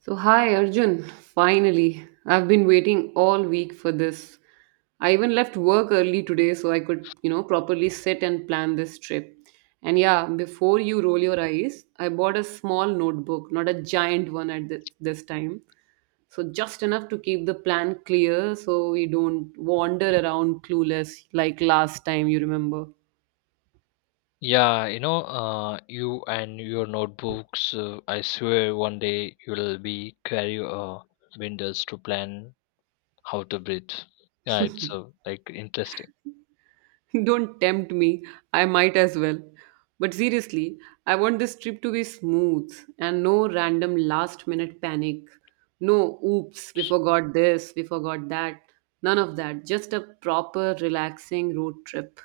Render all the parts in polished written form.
So, hi Arjun, finally. I've been waiting all week for this. I even left work early today so I could, properly sit and plan this trip. And yeah, before you roll your eyes, I bought a small notebook, not a giant one at this time. So, just enough to keep the plan clear so we don't wander around clueless like last time, you remember. Yeah, you know, you and your notebooks, I swear one day you'll be carry windows to plan how to breathe. Yeah, it's like interesting. Don't tempt me. I might as well. But seriously, I want this trip to be smooth and no random last minute panic. No, oops, we forgot this, we forgot that. None of that. Just a proper, relaxing road trip.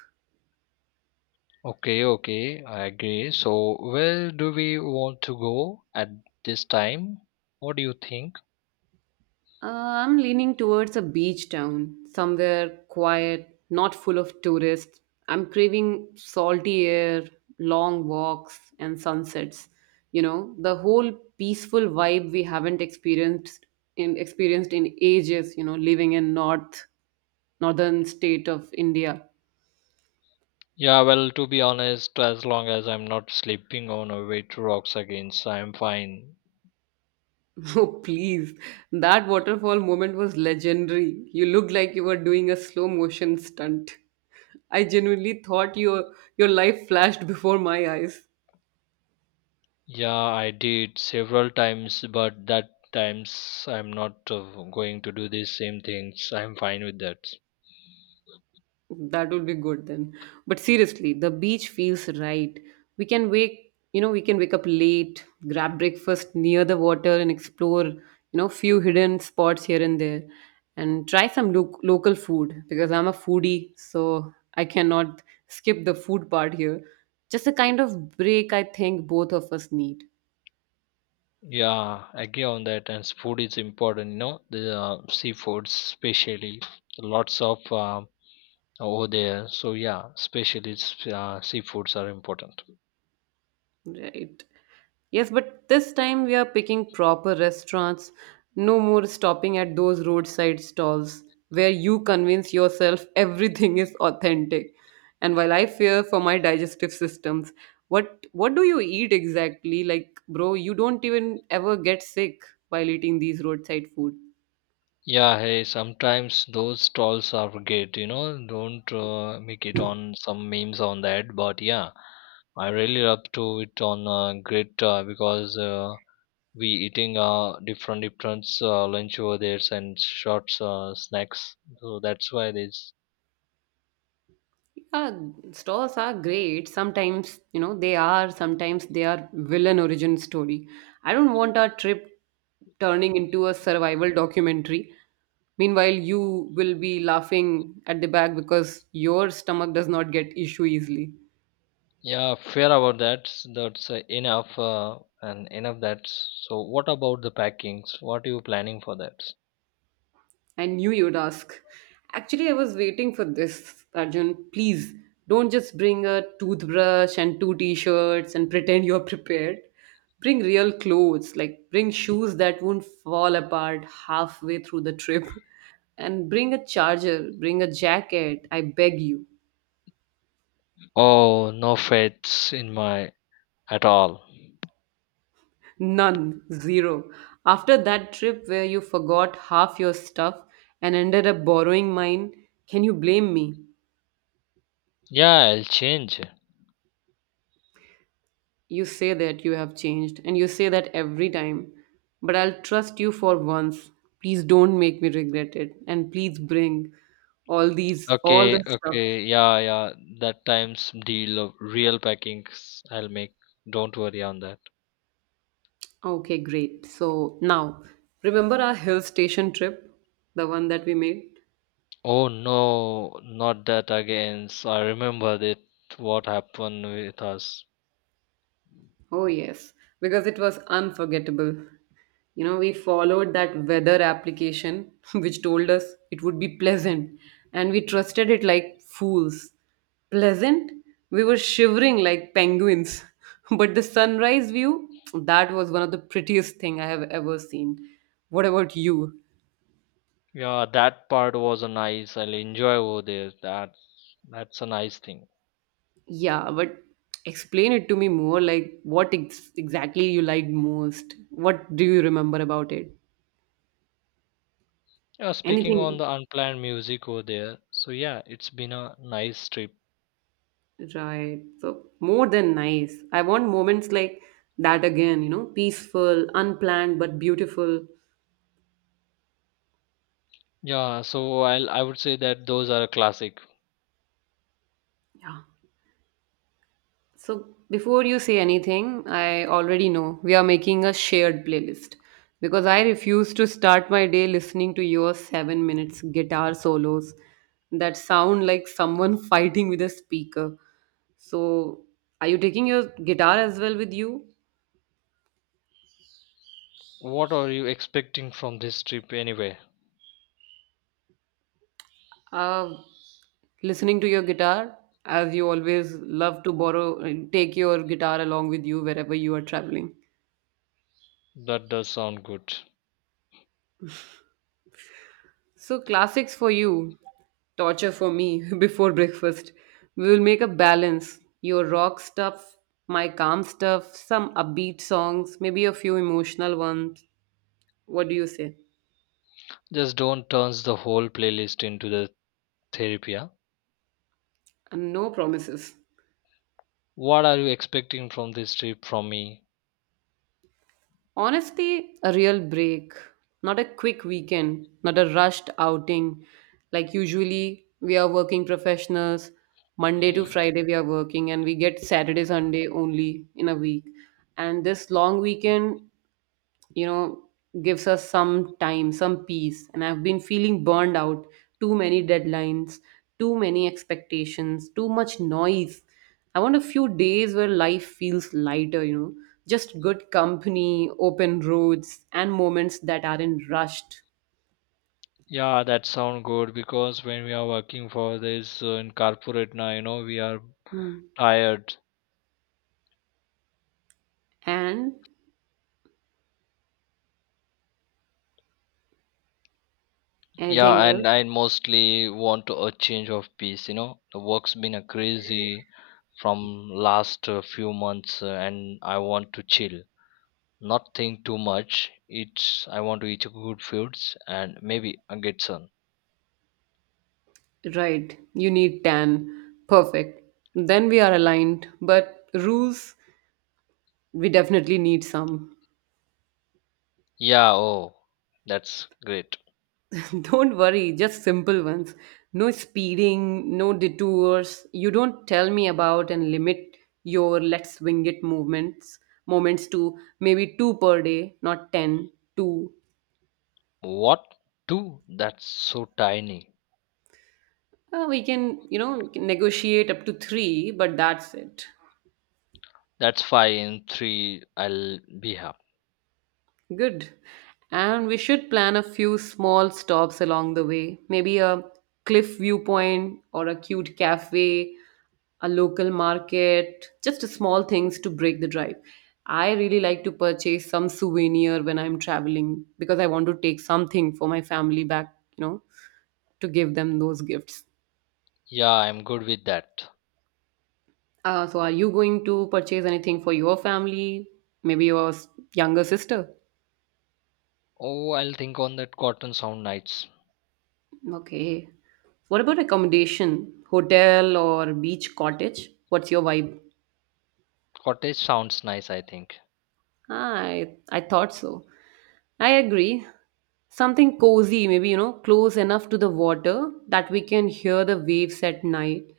Okay, okay, I agree. So, where do we want to go at this time? What do you think? I'm leaning towards a beach town, somewhere quiet, not full of tourists. I'm craving salty air, long walks, and sunsets. You know, the whole peaceful vibe we haven't experienced in ages, living in northern state of India. Yeah, well, to be honest, as long as I'm not sleeping on a way to rocks again, so I'm fine. Oh, please. That waterfall moment was legendary. You looked like you were doing a slow motion stunt. I genuinely thought your life flashed before my eyes. Yeah, I did several times, but that times I'm not going to do these same things. I'm fine with that. That would be good then. But seriously, the beach feels right. We can wake up late, grab breakfast near the water and explore, few hidden spots here and there and try some local food because I'm a foodie, so I cannot skip the food part here. Just a kind of break I think both of us need. Yeah, I agree on that. And food is important, you know, the seafoods, especially lots of over there. So yeah, especially seafoods are important. Right. Yes, but this time we are picking proper restaurants, no more stopping at those roadside stalls where you convince yourself everything is authentic. And while I fear for my digestive systems, what do you eat exactly? Like, bro, you don't even ever get sick while eating these roadside food. Yeah, hey, sometimes those stalls are great, you know, don't make it on some memes on that, but yeah, I really love to it on great because. We eating different different lunch over there and short snacks, so that's why this, Yeah, stores are great. Sometimes, they are, sometimes they are villain origin story. I don't want our trip turning into a survival documentary. Meanwhile, you will be laughing at the back because your stomach does not get issue easily. yeah, fair about that. That's enough and enough that. So what about the packings? What are you planning for that? I knew you'd ask. Actually, I was waiting for this, Arjun. Please don't just bring a toothbrush and two t shirts and pretend you're prepared. Bring real clothes, like bring shoes that won't fall apart halfway through the trip. And bring a charger, bring a jacket, I beg you. Oh, no faiths in my at all. None, zero. After that trip where you forgot half your stuff and ended up borrowing mine, can you blame me? Yeah, I'll change. You say that you have changed, and you say that every time. But I'll trust you for once. Please don't make me regret it. And please bring all these, Okay, all the stuff. okay, yeah, yeah, that times deal of real packings I'll make. Don't worry on that. Okay, great. So now, remember our hill station trip, the one that we made? Oh no, not that again. So I remembered it, what happened with us. Oh, yes, because it was unforgettable. You know, we followed that weather application which told us it would be pleasant, and we trusted it like fools. Pleasant? We were shivering like penguins. But the sunrise view, that was one of the prettiest thing I have ever seen. What about you? Yeah, that part was a nice. I'll enjoy over there. That's a nice thing. Yeah, but explain it to me more like what exactly you liked most. What do you remember about it? Yeah, speaking on Anything? the unplanned music over there. So yeah, it's been a nice trip. Right. So more than nice. I want moments like that again, peaceful, unplanned, but beautiful. Yeah, so I would say that those are a classic. Yeah. So before you say anything, I already know we are making a shared playlist because I refuse to start my day listening to your 7 minutes guitar solos that sound like someone fighting with a speaker. So are you taking your guitar as well with you? What are you expecting from this trip anyway? Uh, Listening to your guitar, as you always love to borrow, take your guitar along with you wherever you are traveling. That does sound good. So, classics for you, torture for me before breakfast. We will make a balance. Your rock stuff, my calm stuff, some upbeat songs, maybe a few emotional ones. What do you say? Just don't turns the whole playlist into the therapy, yeah? And no promises. What are you expecting from this trip from me? Honestly, a real break, not a quick weekend, not a rushed outing. Like usually, we are working professionals. Monday to Friday, we are working, and we get Saturday, Sunday only in a week. And this long weekend you know gives us some time, some peace, and I've been feeling burned out, too many deadlines, too many expectations, too much noise. I want a few days where life feels lighter, just good company, open roads, and moments that aren't rushed. Yeah, that sound good because when we are working for this in corporate now, you know, we are Hmm. tired. And anything Yeah, else? and I mostly want to a change of pace. You know, the work's been a crazy from last few months, and I want to chill, not think too much. It's I want to eat good foods and maybe get sun. Right, you need 10 perfect. Then we are aligned, but rules, we definitely need some. Yeah, oh, that's great. Don't worry, just simple ones. No speeding, no detours. You don't tell me about and limit your let's wing it movements moments to maybe two per day, not 10, two. What, two? That's so tiny. We can, negotiate up to three, but that's it. That's five and three. I'll be happy. Good. And we should plan a few small stops along the way. Maybe a cliff viewpoint or a cute cafe, a local market, just small things to break the drive. I really like to purchase some souvenir when I'm traveling because I want to take something for my family back, to give them those gifts. Yeah, I'm good with that. So, are you going to purchase anything for your family? Maybe your younger sister? Oh, I'll think on that cotton sound nights. Okay. What about accommodation? Hotel or beach cottage? What's your vibe? Cottage sounds nice, I think. I thought so. I agree. Something cozy, maybe, close enough to the water that we can hear the waves at night.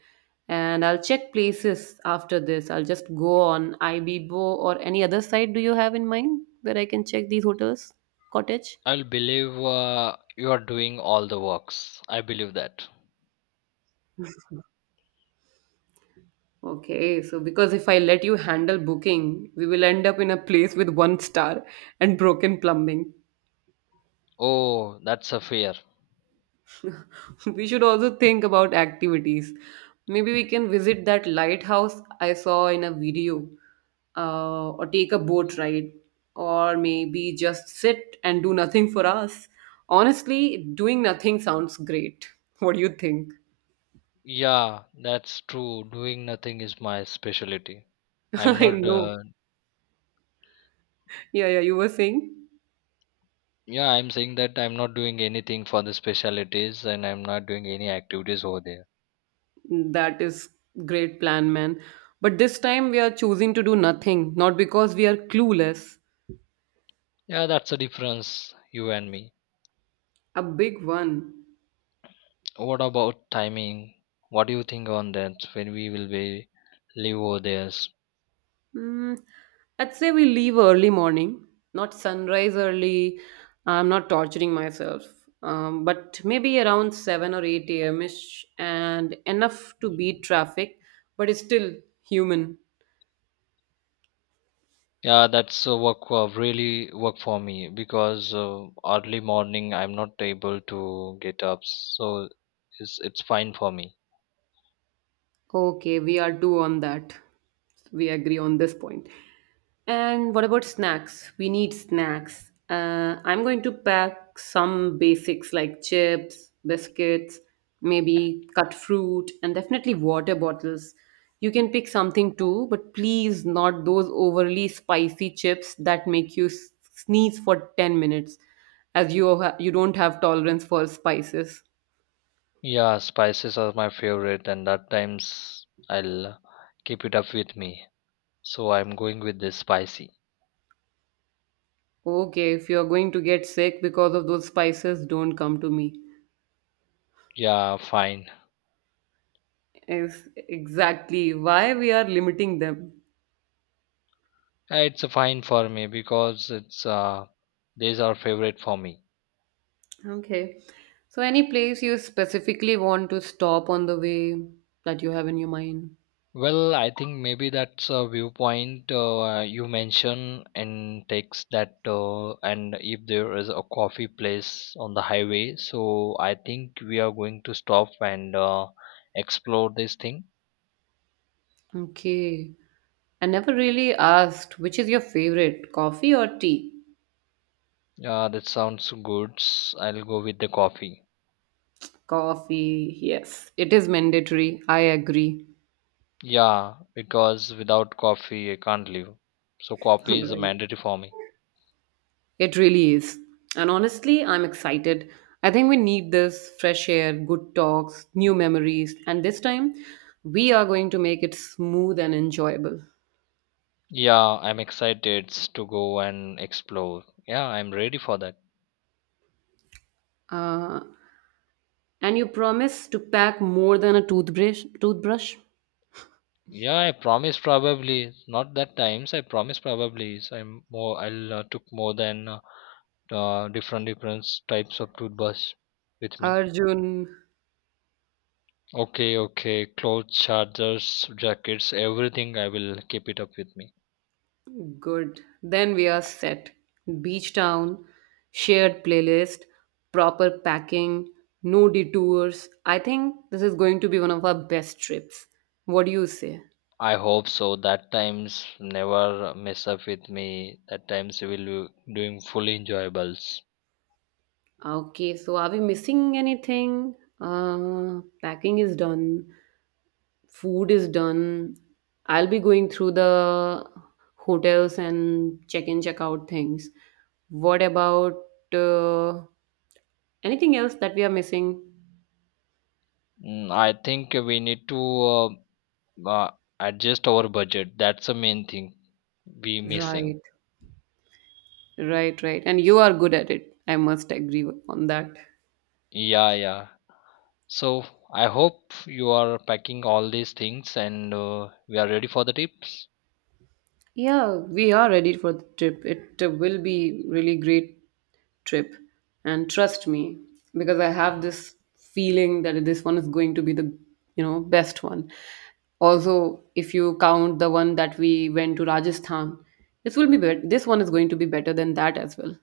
And I'll check places after this. I'll just go on Ibibo or any other site do you have in mind where I can check these hotels, cottage? I'll believe you are doing all the works. I believe that. Okay, so because if I let you handle booking, we will end up in a place with one star and broken plumbing. Oh, that's a fear. We should also think about activities. Maybe we can visit that lighthouse I saw in a video, or take a boat ride, or maybe just sit and do nothing for us. Honestly, doing nothing sounds great. What do you think? Yeah, that's true. Doing nothing is my specialty. I'm I not. know. Yeah, yeah, you were saying? Yeah, I'm saying that I'm not doing anything for the specialities, and I'm not doing any activities over there. That is great plan, man. But this time we are choosing to do nothing, not because we are clueless. Yeah, that's the difference you and me. A big one. What about timing? What do you think on that? When we will be live over there? Hmm. I'd say we leave early morning, not sunrise early. I'm not torturing myself. But maybe around 7 or 8 a.m. ish and enough to beat traffic, but it's still human. Yeah, that's work really work for me because early morning I'm not able to get up, so it's fine for me. Okay, we are two on that. We agree on this point. And what about snacks? We need snacks. I'm going to pack some basics like chips, biscuits, maybe cut fruit, and definitely water bottles. You can pick something too, but please not those overly spicy chips that make you sneeze for 10 minutes, as you, you don't have tolerance for spices. Yeah, spices are my favorite, and that times I'll keep it up with me. So I'm going with the spicy. Okay, if you're going to get sick because of those spices, don't come to me. Yeah, fine. Is exactly why we are limiting them. It's fine for me because it's these are favorite for me. Okay. So, any place you specifically want to stop on the way that you have in your mind? Well, I think maybe that's a viewpoint you mention and takes that, and if there is a coffee place on the highway, so I think we are going to stop and explore this thing. Okay. I never really asked which is your favorite, coffee or tea? That sounds good. I'll go with the coffee. Coffee, yes. It is mandatory. I agree. Yeah, because without coffee, I can't live. So coffee is a Right. mandatory for me. It really is. And honestly, I'm excited. I think we need this fresh air, good talks, new memories, and this time we are going to make it smooth and enjoyable. Yeah, I'm excited to go and explore. Yeah, I'm ready for that. Uh, and you promise to pack more than a toothbrush? Toothbrush? Yeah, I promise probably not that times. I promise probably. So I'm more. I'll took more than different different types of toothbrush with me. Arjun, Okay, okay. Clothes, chargers, jackets, everything. I will keep it up with me. good. Then we are set. Beach town, shared playlist, proper packing, no detours. I think this is going to be one of our best trips. What do you say? I hope so. That times never mess up with me. That times we will be doing fully enjoyables. Okay, so are we missing anything? Packing is done, food is done. I'll be going through the hotels and check-in, check-out things. What about uh, anything else that we are missing? Mm, I think we need to adjust our budget. That's the main thing we missing. Right, right, right. And you are good at it. I must agree on that. Yeah, yeah. So I hope you are packing all these things and we are ready for the tips. Yeah, we are ready for the trip. It will be really great trip, and trust me, because I have this feeling that this one is going to be the best one. Also, if you count the one that we went to Rajasthan, this will be this one is going to be better than that as well.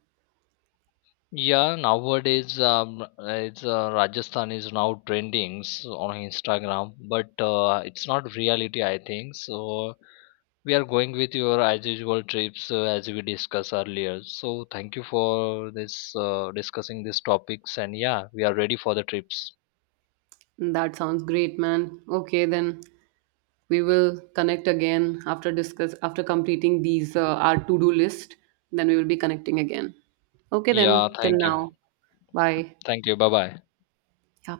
Yeah, nowadays it's Rajasthan is now trending on Instagram, but it's not reality, I think. So we are going with your as usual trips as we discussed earlier. So thank you for this discussing these topics, and yeah, we are ready for the trips. That sounds great, man. Okay, then we will connect again after completing these our to-do list. Then we will be connecting again. Okay, then Yeah, till now. Bye. thank you, bye bye. Yeah.